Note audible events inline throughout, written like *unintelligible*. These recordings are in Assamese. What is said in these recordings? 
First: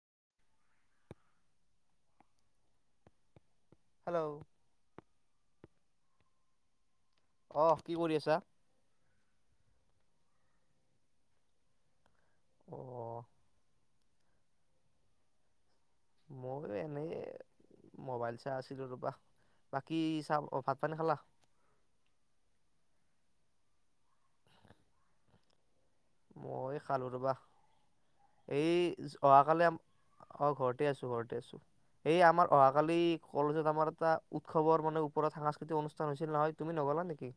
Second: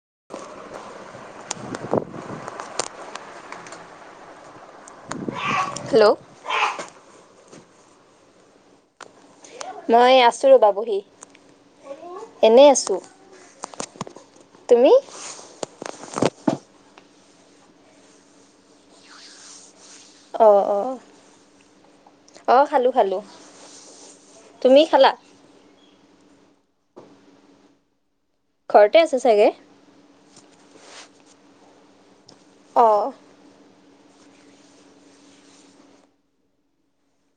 *unintelligible* হেল্ল' হেল্ল' অ কি মই আছোঁ ৰবাবহি এনেই অ আছোঁ তুমি ময়ো এনেই মোবাইল চাই আছিলো ৰবা বাকী চাহ অ ভাত অ পানী খালা অ খালো খালো তুমি খালা মই খালোঁ ৰবা ঘৰতে এই আছা চাগে অহাকালি অ ঘৰতে আছো ঘৰতে আছোঁ এই আমাৰ অহাকালি অঁ কলেজত আমাৰ এটা উৎসৱৰ মানে ওপৰত সাংস্কৃতিক অনুষ্ঠান হৈছিল নহয় তুমি নগলা নেকি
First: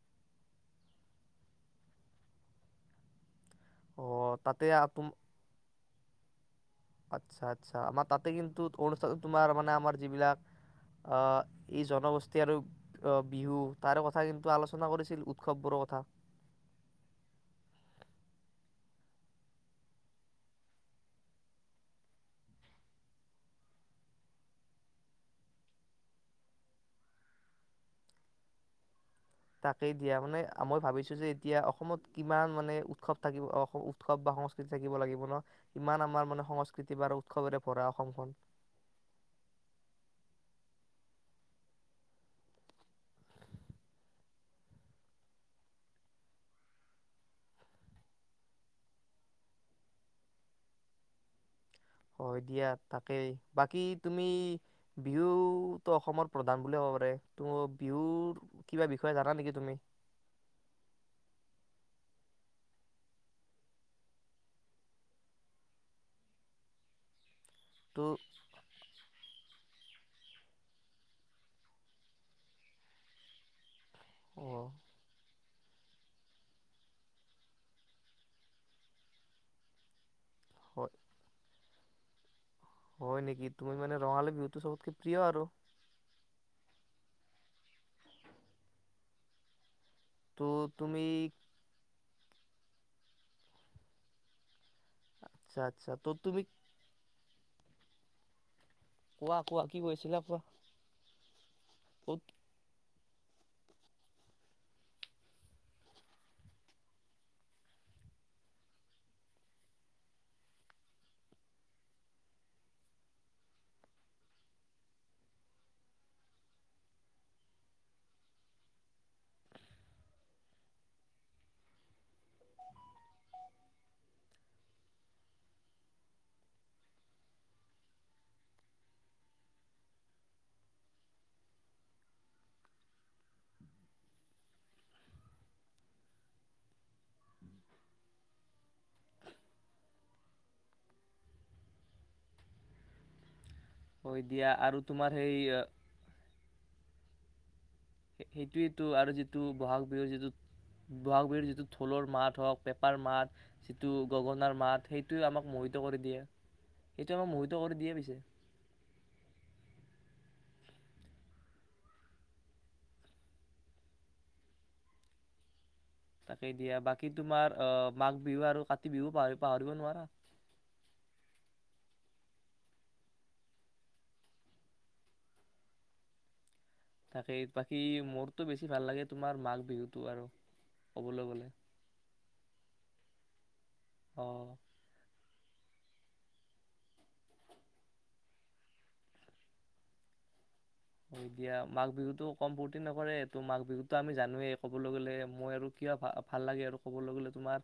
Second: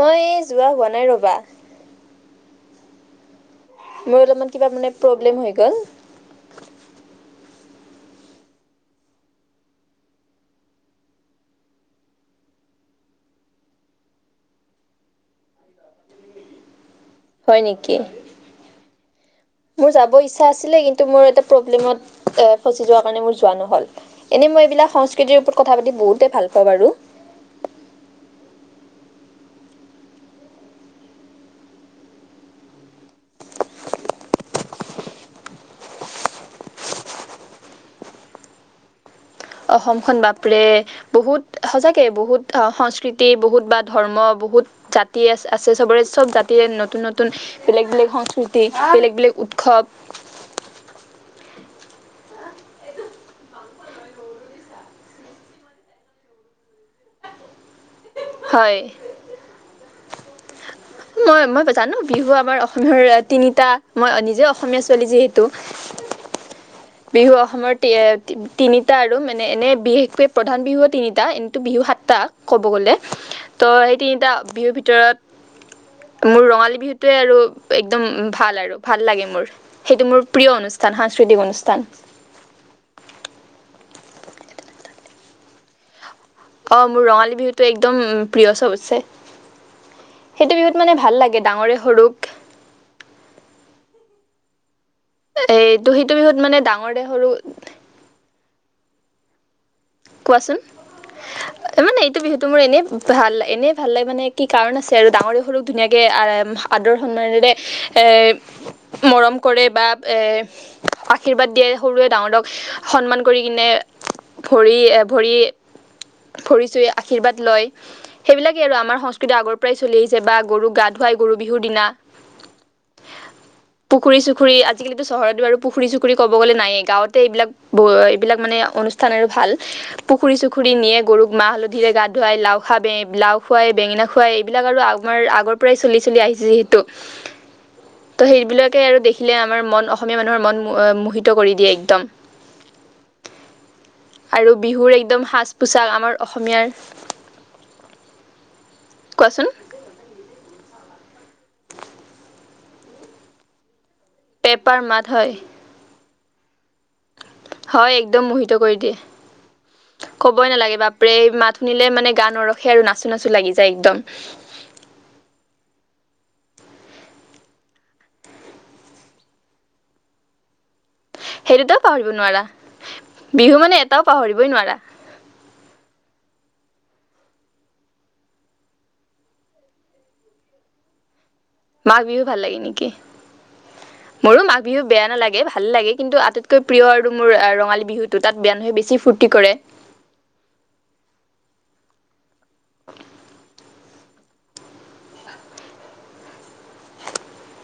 মই যোৱা হোৱা নাই ৰবা অ মোৰ অলপমান তাতে কিবা মানে তুম প্ৰব্লেম হৈ গল আচ্ছা আচ্ছা আমাৰ তাতে কিন্তু অনুষ্ঠান তোমাৰ মানে আমাৰ যিবিলাক এই জনগোষ্ঠী আৰু বিহু তাৰ কথা কিন্তু আলোচনা কৰিছিল উৎসৱবোৰৰ কথা হয় নেকি মোৰ যাব ইচ্ছা আছিলে কিন্তু মই এটা প্ৰব্লেমত ফচিযোৱাৰ কাৰণে মোৰ যোৱা নহল এনেই ম তাকেই দিয়া মানে মই ভাবিছো যে এতিয়া অসমত কিমান মানে উৎসৱ থাকিব উৎসৱ বা সংস্কৃতি থাকিব লাগিব ন কিমান আমাৰ মানে সংস্কৃতি বা উৎসৱেৰে ভৰা অসমখন অসমখন বাপৰে বহুত সচাকে বহুত সংস্কৃতি বহুত বা ধৰ্ম বহুত জাতি আছে চবৰে চব জাতিৰে নতুন নতুন বেলেগ বেলেগ সংস্কৃতি বেলেগ বেলেগ উৎসৱ হয় দিয়া তাকেই বাকী তুমি বিহুতো অসমৰ প্ৰধান বুলিয়ে ক'ব পাৰে তো বিহুৰ হয় কিবা বিষয়ে জানা নেকি তুমি মই মই জানো বিহু আমাৰ অসমীয়াৰ তিনিটা মই নিজে অসমীয়া ছোৱালী যিহেতু বিহু অসমৰ তো তিনিটা আৰু মানে এনেই বিশেষকৈ প্ৰধান বিহু তিনিটা এনেইটো বিহু সাতটা ক'ব গ'লে তো সেই তিনিটা অ বিহুৰ ভিতৰত মোৰ ৰঙালী বিহুটোৱে আৰু একদম ভাল আৰু ভাল লাগে মোৰ সেইটো মোৰ প্ৰিয় অনুষ্ঠান হয় সাংস্কৃতিক অনুষ্ঠান অনুষ্ঠান হয় নেকি তুমি মানে ৰঙালী বিহুতটো চবতকে প্ৰিয় আৰু অ মোৰ ৰঙালী বিহুতটো একদম প্ৰিয় চবতছে তো সেইটো বিহুত মানে তুমি ভাল লাগে ডাঙৰে সৰুক আচ্ছা আচ্ছা এটো তো সেইটো বিহুত তুমি মানে ডাঙৰ দে সৰু কোৱা কোৱা কি কৈছিলা কোৱা কোৱাচোন। মানে এইটো ক'ত বিহুটো মোৰ এনে ভাল এনেই ভাল লাগে মানে, কি কাৰণ আছে আৰু ডাঙৰে সৰুক ধুনীয়াকে আহ-আদৰ-সন্মানৰে এ মৰম কৰে বা এ আশীৰ্বাদ দিয়ে, সৰুৱে ডাঙৰক সন্মান কৰি কিনে ভৰি এ ভৰি, ভৰি চুই আশীৰ্বাদ লয়। সেইবিলাকেই আৰু আমাৰ সংস্কৃতি আগৰ পৰাই চলি আহিছে বা গৰুক গা ধুৱায় গৰু বিহুৰ দিনা। পুখুৰী-চুখুৰী, আজিকালিতো চহৰতো বাৰু পুখুৰী-চুখুৰী ক'ব গ'লে নায়েই। গাঁৱতে এইবিলাক-এইবিলাক মানে অনুষ্ঠান আৰু ভাল। পুখুৰী-চুখুৰী নিয়ে, গৰুক মাহ-হালধিৰে গা ধুৱায়। লাও খা, বে- লাও খুৱাই, বেঙেনা খুৱাই এইবিলাক আৰু আমাৰ আগৰ পৰাই চলি চলি আহিছে যিহেতু। ত' সেইবিলাকে আৰু দেখিলে আমাৰ মন অসমীয়া মানুহৰ মন মোহিত কৰি দিয়ে একদম। হয় দিয়া আৰু বিহুৰ তোমাৰ একদম সেই অ সাজ-পোছাক আমাৰ অসমীয়াৰ সেইটোয়েইটো আৰু যিটো কোৱাচোন বহাগ বিহুৰ যিটো বহাগ বিহুৰ যিটো ঢোলৰ মাত হওক, পেঁপাৰ মাত, যিটো টো গগনাৰ পেপাৰ মাত সেইটোৱে হয় আমাক মোহিত কৰি দিয়ে। সেইটো আমাক মোহিত কৰি দিয়ে হয় পিছে একদম মোহিত কৰি দিয়ে। ক'বই নালাগে বাপৰে, মাত শুনিলে মানে গা নৰখে আৰু, নাচো-নাচো লাগি যায় একদম। তাকেই দিয়া, বাকী তোমাৰ আ মাঘ বিহু আৰু কাতি বিহু পাহৰি-পাহৰিব নোৱাৰা। সেইদুটাও পাহৰিব নোৱাৰা। বিহু মানে এটাও পাহৰিবই নোৱাৰা। তাকেই বাকী মোৰতো বেছি ভাল লাগে তোমাৰ মাঘ বিহুটো আৰু, কবলৈ গ'লে। মাঘ বিহু ভাল লাগে নেকি? অ মোৰো মাঘ বিহু বেয়া নালাগে! ভ ভাল লাগে কিন্তু, আটাইতকৈ প্ৰিয় আৰু মোৰ ৰঙালী বিহুটো। তাত মানুহে বেছি ফূৰ্তি কৰে। হয় দিয়া। মাঘ বিহুতো কম পুৰ্তি নকৰে ত' মাঘ বিহুতো আমি জানোৱেই ক'বলৈ গ'লে, মই আৰু কিবা ভাল লাগে আৰু ক'বলৈ গ'লে তোমাৰ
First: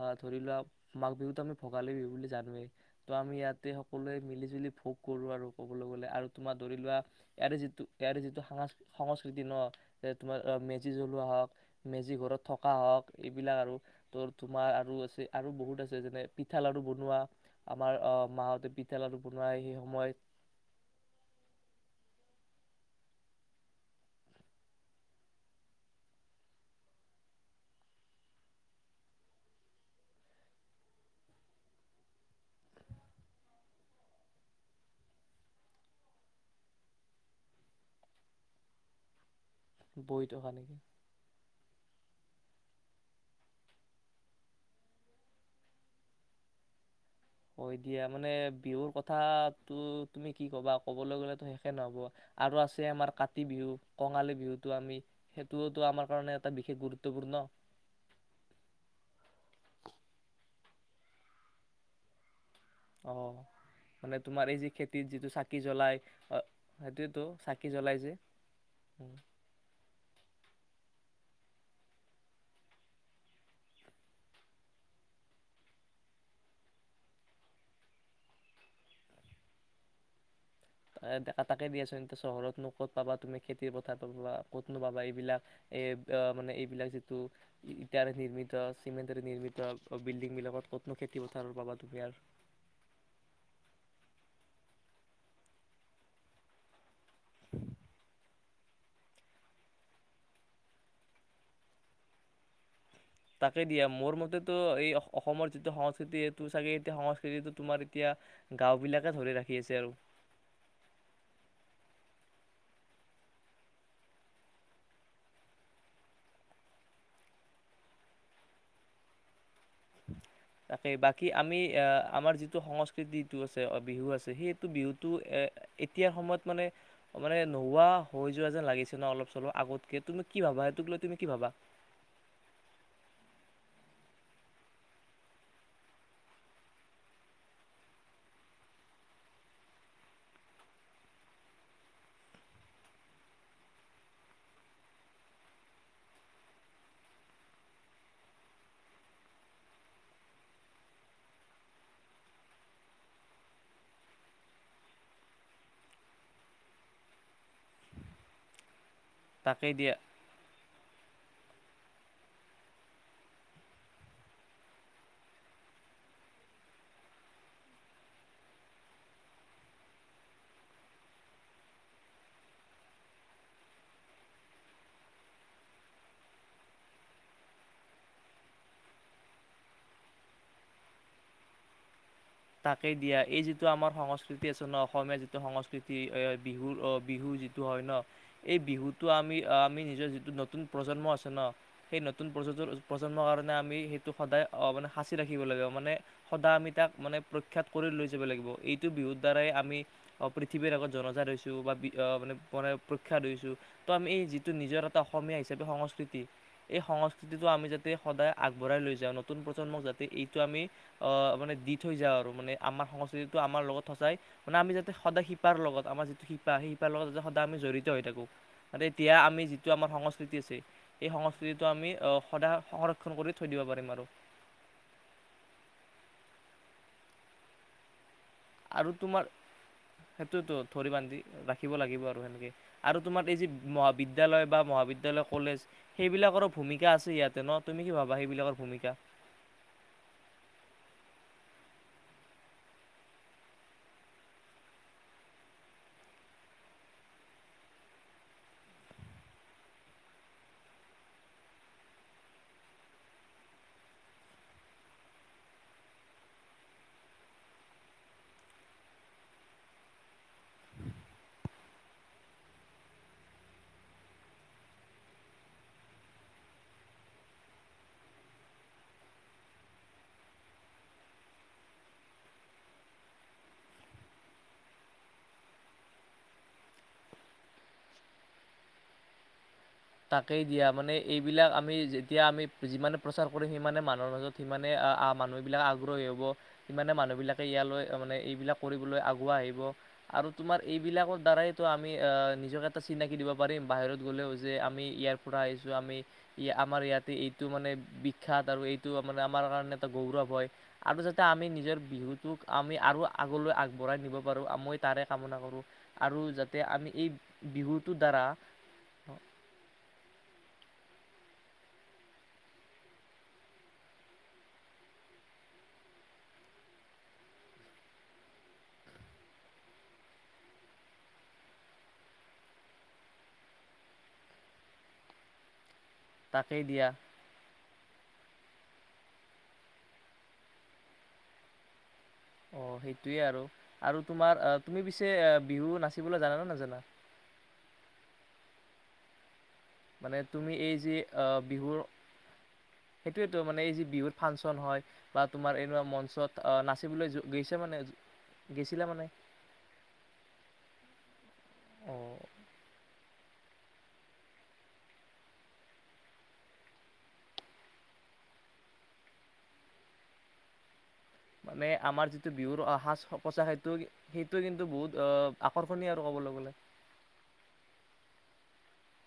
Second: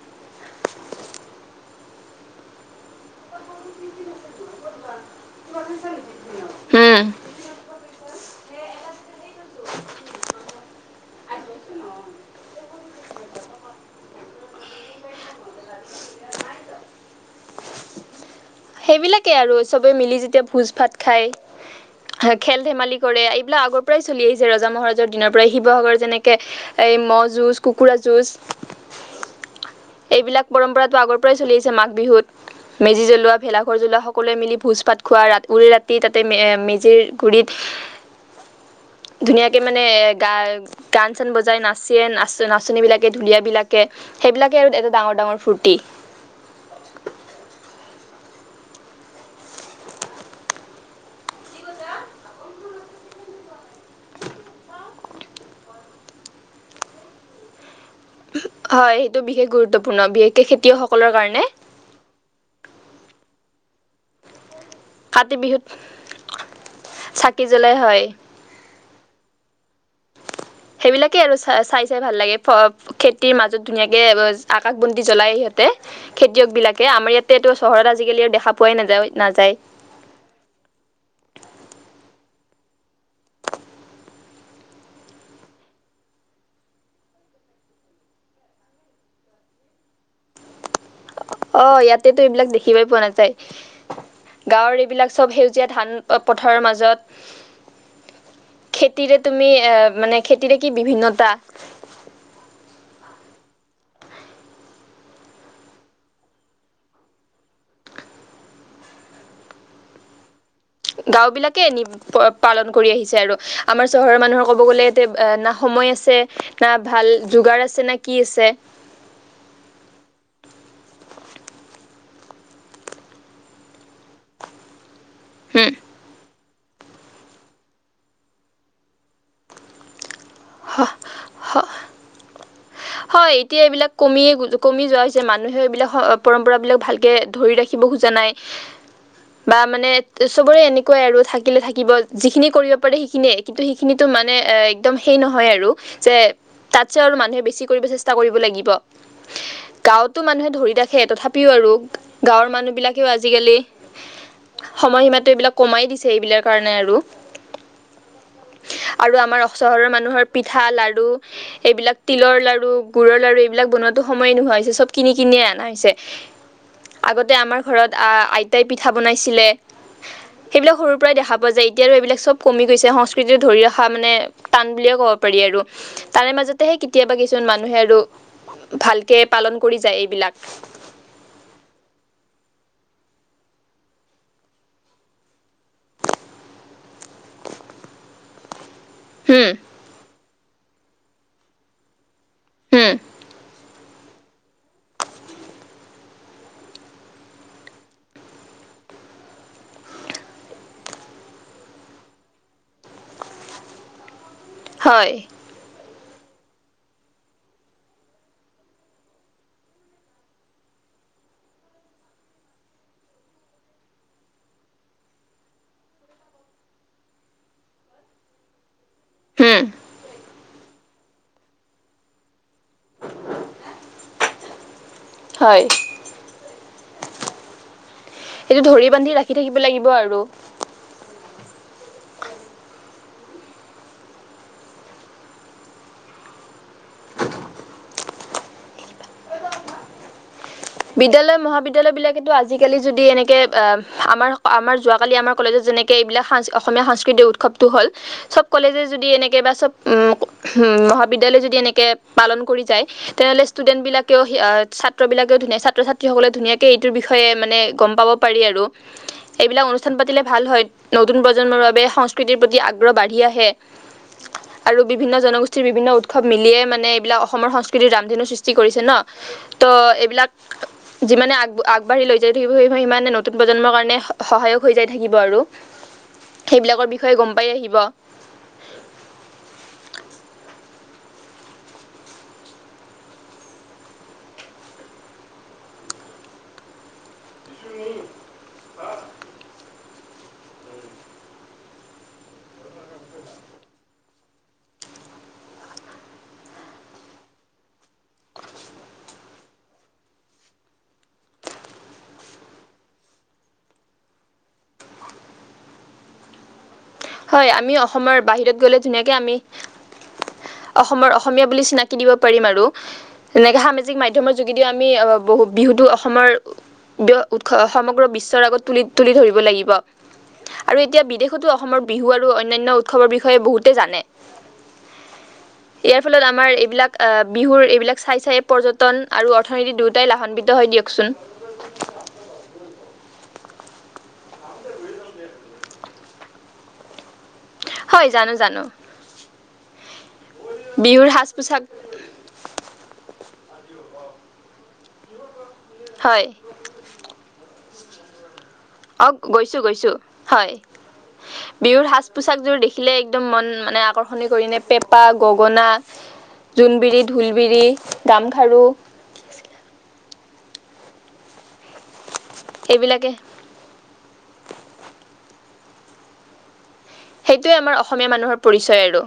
অ ধৰি লোৱা মাঘ বিহুটো আমি ভোগালী বিহু বুলি জানোৱেই। ত' আমি ইয়াতে সকলোৱে মিলিজুলি ভোগ কৰো আৰু ক'বলৈ গ'লে, আৰু তোমাৰ ধৰি লোৱা হুম ইয়াৰে যিটো, ইয়াৰে যিটো সাংস্কৃ-সংস্কৃতি ন? তোমাৰ মেজি জল ৱা হওক, মেজি ঘৰত থকা হওক। এইবিলাক আৰু, আৰু বহুত আছে পিঠা-লাৰু বনোৱা, আমাৰ মাহ সেইবিলাকেই আৰু চবে মিলি যেতিয়া ভোজ-ভাত খায় খেল-ধেমালি কৰে এইবিলাক আগৰ পৰাই চলি আহিছে ৰজা-মহাৰাজৰ দিনৰ পৰাই, শিৱসাগৰ যেনেকে এই মহযুঁজ, কুকুৰা-যুঁজ। এইবিলাক পৰম্পৰাতো আগৰ পৰাই চলি আহিছে মাঘ বিহুত, মেজি জ্বলোৱা ভেলাঘৰ জ্বলোৱা সকলোৱে মিলি ভোজ-ভাত খোৱা, উৰে ৰাতি তাতে মেজিৰ গুৰিত। ধুনীয়াকে মানে এ বহি থকা নেকি গা-গান-চান বজাই নাচি নাচ-নাচনীবিলাকে, ঢুলীয়াবিলাকে, সেইবিলাকে আৰু এটা ডাঙৰ-ডাঙৰ ফূৰ্তি। হয় দিয়া মানে, বিহুৰ কথাটো তুমি কি ক'বা? ক'বলৈ গ'লেতো শেষে নহ'ব। আৰু আছে আমাৰ কাতি বিহু, কঙালী বিহুটো আমি। সেইটো টোও আমাৰ কাৰণে এটা বিশেষ গুৰুত্বপূৰ্ণ। হয়, সেইটো বিশেষ গুৰুত্বপূৰ্ণ। বিশেষকে খেতিয়কসকলৰ কাৰণে। অ' মানে তোমাৰ এই যে খেতিত যিটো কাতি চাকি বিহুত জ্বলায়, সেইটোৱেটো চাকি জ্বলাই যে। সেইবিলাকে আৰু চাই-চাই ভাল লাগে, খেতিৰ মাজত ধুনীয়াকে আকাশবন্তি জলায় সিহঁতে, খেতিয়কবিলাকে আমাৰ ইয়াতেটো চহৰত আজিকালি আৰু দেখা পোৱাই নযায়-নাযায়। তা-তাকে দিয়াচোন এতিয়া চহৰতনো ক'ত পাবা তুমি খেতিৰ পথাৰ পাবা, ক'তনো পাবা এইবিলাক, এই মানে এইবিলাক যিটো ইটাৰে নিৰ্মিত, চিমেণ্টৰে নিৰ্মিত বিল্ডিং বিলাকত ক'ত অ' ইয়াতেতো এইবিলাক দেখিবই পোৱা নাযায়। গাঁৱৰ এইবিলাক চব সেউজীয়া ধান-পথাৰৰ মাজত খেতিৰে তুমি এ, মানে খেতিৰে কি বিভিন্নতা! তাকে দিয়া মোৰ মতেতো এই অসমৰ যিটো সংস্কৃতি সেইটো চাগে এ সংস্কৃতিটো তোমাৰ এতিয়া গাঁও বিলাকে ধৰি ৰাখি আছে আৰু। গাঁওবিলাকে এ নি পালন কৰি আহিছে আৰু। আমাৰ চহৰৰ মানুহৰ ক'ব গ'লে এতে না সময় আছে না ভাল যোগাৰ আছে, না কি আছে? তাকেই বাকী আমি আহ আমাৰ যিটো সংস্কৃতিটো আছে, বিহু আছে সেইটো বিহুত তো হম এতিয়াৰ সময়ত মানে মানে নোহোৱা হৈ যোৱা যেন লাগিছে ন অলপ চলপ আগতকে তুমি কি ভাবা সেইটোক লৈ তুমি কি ভাবা হয় এতিয়া এইবিলাক কমিয় কমি যোৱা হৈছে মানুহে এইবিলাক পৰম্পৰা বিলাক ভালকে ধৰি ৰাখিব খোজা নাই বা মানে চবৰে এনেকুৱাই আৰু থাকিলে থাকিব যিখিনি কৰিব পাৰে সেইখিনিয়ে কিন্তু সেইখিনিতো মানে একদম সেই নহয় আৰু যে তাতছে আৰু মানুহে বেছি চেষ্টা কৰিব লাগিব গাঁৱতো মানুহে ধৰি ৰাখে তথাপিও আৰু গাঁৱৰ মানুহ বিলাকেও আজিকালি সময়সীমাটো এইবিলাক কমাই দিছে এইবিলাক কাৰণে আৰু আৰু আমাৰ তাকেই চহৰৰ দিয়া মানুহৰ পিঠা লাড়ু এইবিলাক তিলৰ লাৰ গুুৰৰ লাড়ু এইবিলাক বনোৱা সময়ে নোহোৱা হৈছে চব কিনি কিনিয়ে অনা হৈছে আগতে আমাৰ ঘৰত আইতাই পিঠা বনাইছিলে সেইবিলাক সৰুৰ পৰাই দেখা পোৱা যায় এতিয়াো এইবিলাক চব কমি গৈছে সংস্কৃতি ধৰি ৰখা মানে টান বুলে ক'ব পাৰি আৰু তাৰে মাজতেহে কেতিয়াবা মানুহে আৰু ভালকে পালন কৰি যায় এইবিলাক তাকে দিয়া এই যিটো আমাৰ সংস্কৃতি আছে ন অসমীয়া যিটো সংস্কৃতি বিহুৰ বিহু যিটো হয় ন এই বিহুত আমি হম আমি নিজৰ যিটো ন নতুন প্ৰজন্ম আছে ন সেই নতু নতুন প্ৰ হম প্ৰজন্মৰ কাৰণে আমি সেই টো সদায় অ মানে সাঁচি ৰাখিব লাগিব মানে সদায় আমি তাক মানে প্ৰখ্যাত কৰি লৈ যাব লাগিব এইটো বিহুৰ দ্বাৰাই আমি পৃথিৱীৰ আগত জনজাত হৈছোঁ বা বি মানে মানে প্ৰখ্যাত হৈছোঁ তো আমি এই যি নিজৰ এটা হয় অসমীয়া হিাপে সংস্কৃত এই সংস্কৃতিটো আমি যাতে সদায় আগবঢ়াই লৈ যাওঁ নতুন প্ৰজন্মক যাতে এইটো আমি আহ মানে দি থৈ যাওঁ আৰু মানে আমাৰ সংস্কৃতিতটো আমাৰ লগত সচাই মানে আমি যাতে সদায় শিপাৰ লগত আমাৰ যিটো শিপা সেই শিপাৰ লগত যতে সদায় আমি জড়িত হৈ থাকো ম এতিয়া আমি হম যিটো আমাৰ সংস্কৃতি আছে এই সংস্কৃতিটো আমি সদায় সংৰক্ষণ কৰি থৈ দিব পাৰিম আৰু হয় এইটো আৰু ধৰি বান্ধি তোমাৰ ৰাখি থাকিব লাগিব আৰু সেইটোতো ধৰি বান্ধি ৰাখিব লাগিব আৰু সেনেকে আৰু তোমাৰ এই যি বিদ্যালয় বা মহাবিদ্যয়ালয় কলেজ সেইবিলাকৰো ভূমিকা আছে ইয়াতে ন তুমি কি ভাবা সেইবিলাকৰ ভূমিকা বিদ্যালয়ৰ মহাবিদ্যয়ালয় বিলাকেতো আজিকালি যদি এনেকে আমাৰ আমাৰ যোৱাকালি আমাৰ কলেজত যেনেকে এইবিলাক স অসমীয়া সাংস্কৃতিক উৎসৱটো হ'ল সব কলেজে যদি এনেকে বা সব মহাবিদ্যালয় যদি এনেকে পালন কৰি যায় তেনেহ'লে ষ্টুডেন্ট বিলাকেও ছাত্ৰবিলাক ছাত্ৰ ছাত্ৰীসকলে ধুনীয়াকে এইটোৰ বিষয়ে মানে গম পাব পাৰি আৰু এইবিলাক অনুষ্ঠান পাতিলে ভাল হয় নতুন প্ৰজন্মৰ বাবে সংস্কৃতিৰ প্ৰতি আগ্ৰহ বাঢ়ি আহে আৰু বিভিন্ন জনগোষ্ঠীৰ বিভিন্ন উৎসৱ মিলিয়ে মানে এইবিলাক অসমৰ সংস্কৃতিৰ ৰামধেনু সৃষ্টি কৰিছে ন ত এইবিলাক যিমানে আগ আগবাঢ়ি লৈ যাই থাকিব সেই সিমানে নতুন প্ৰজন্মৰ কাৰণে সহায়ক হৈ যাই থাকিব আৰু সেইবিলাকৰ বিষয়ে গম পাই আহিব তাকেই দিয়া মানে এইবিলাক আমি যেতিয়া আমি যিমানে প্ৰচাৰ কৰো সিমানে মানুহৰ মাজত সিমানে মানুহ বিলাক আগ্ৰহী হ'ব সিমানে মানুহ বিলাক ইয়ালৈ মানে এইবিলাক কৰিবলৈ আগুৱাই আহিব আৰু তোমাৰ এইবিলাকৰ দ্বাৰাইটো আমি অ নিজকে এটা চিনাকি দিব পাৰিম বাহিৰত গ'লেও যে আমি ইয়াৰ পৰা আহিছো আমি আমাৰ ইয়াতে এইটো মানে বিখ্যাত আৰু এইটো মানে আমাৰ কাৰণে এটা গৌৰৱ হয় আৰু যাতে আমি নিজৰ বিহুটোক আমি আৰু আগলৈ আগবঢ়াই নিব পাৰোঁ আমই তাৰে কামনা কৰোঁ আৰু যাতে আমি এই হয় আমি বিহুটোৰ অসমৰ দ্বাৰা বাহিৰত গ'লে ধুনীয়াক আমি অসমৰ অসমীয়া বুলি চিনাকি দিব পাৰিম আৰু এনেকে সামাজিক মাধ্যমৰ যোগেদিও আমি বহ বিহুতো অসমৰ উৎস সমগ্ৰ বিশ্বৰ আগত তুলি তুলি ধৰিব লাগিব আৰু এতিয়া বিদেশতো অসমৰ বিহু আৰু অন্যান্য উৎসৱৰ বিষয়ে বহুতে জানে ইয়াৰ ফলত আমাৰ তাকেই দিয়া এইবিলাক অঁ বিহুৰ এইবিলাক চাই চাই পৰ্যটন আৰু অৰ্থনীতি দুয়োটাই লাভান্বিত হয় দিয়কচোন অঁ সেইটোৱে আৰু আৰু তোমাৰ তুমি পিছে বিহু নাচিবলৈ জানানে ন জানা হয় জানো জানো মানে তুমি এই যি বিহুৰ সাজ অঁ পোছাক বিহুৰ সেইটোয়ে তো মানে বিহুত ফাংচন হয় তোমাৰ এনেুৱা হয় মঞ্চত অঁ নাচিবলৈ গৈছে যে মানে গৈছিলা মানে অঁ গৈছোঁ গৈছোঁ হয় বিহুৰ অ সাজ পোছাক জোৰ দেখিলে একদম মন মানে আকৰ্ষণি কৰি ন পেঁপা গগনা জোনবিৰি ঢোলবিৰি গামখাৰু মানে আমাৰ যিটো সটো বিহুৰ অ সাজ এইবিলাকে স পোচা সেইটো সেইটোৱে কিন্তু বহুত আকৰ্ষণীয় আৰু কবলৈ গ'লে সেইটোৱে আমাৰ অসমীয়া মানুহৰ পৰিচয় আৰু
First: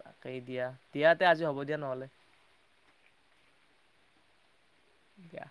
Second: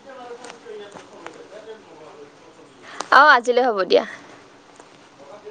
তাকেই দিয়া দিয়াতে আজি হ'ব দিয়া নহলে অঁ আজিলৈ হ'ব দিয়া দিয়া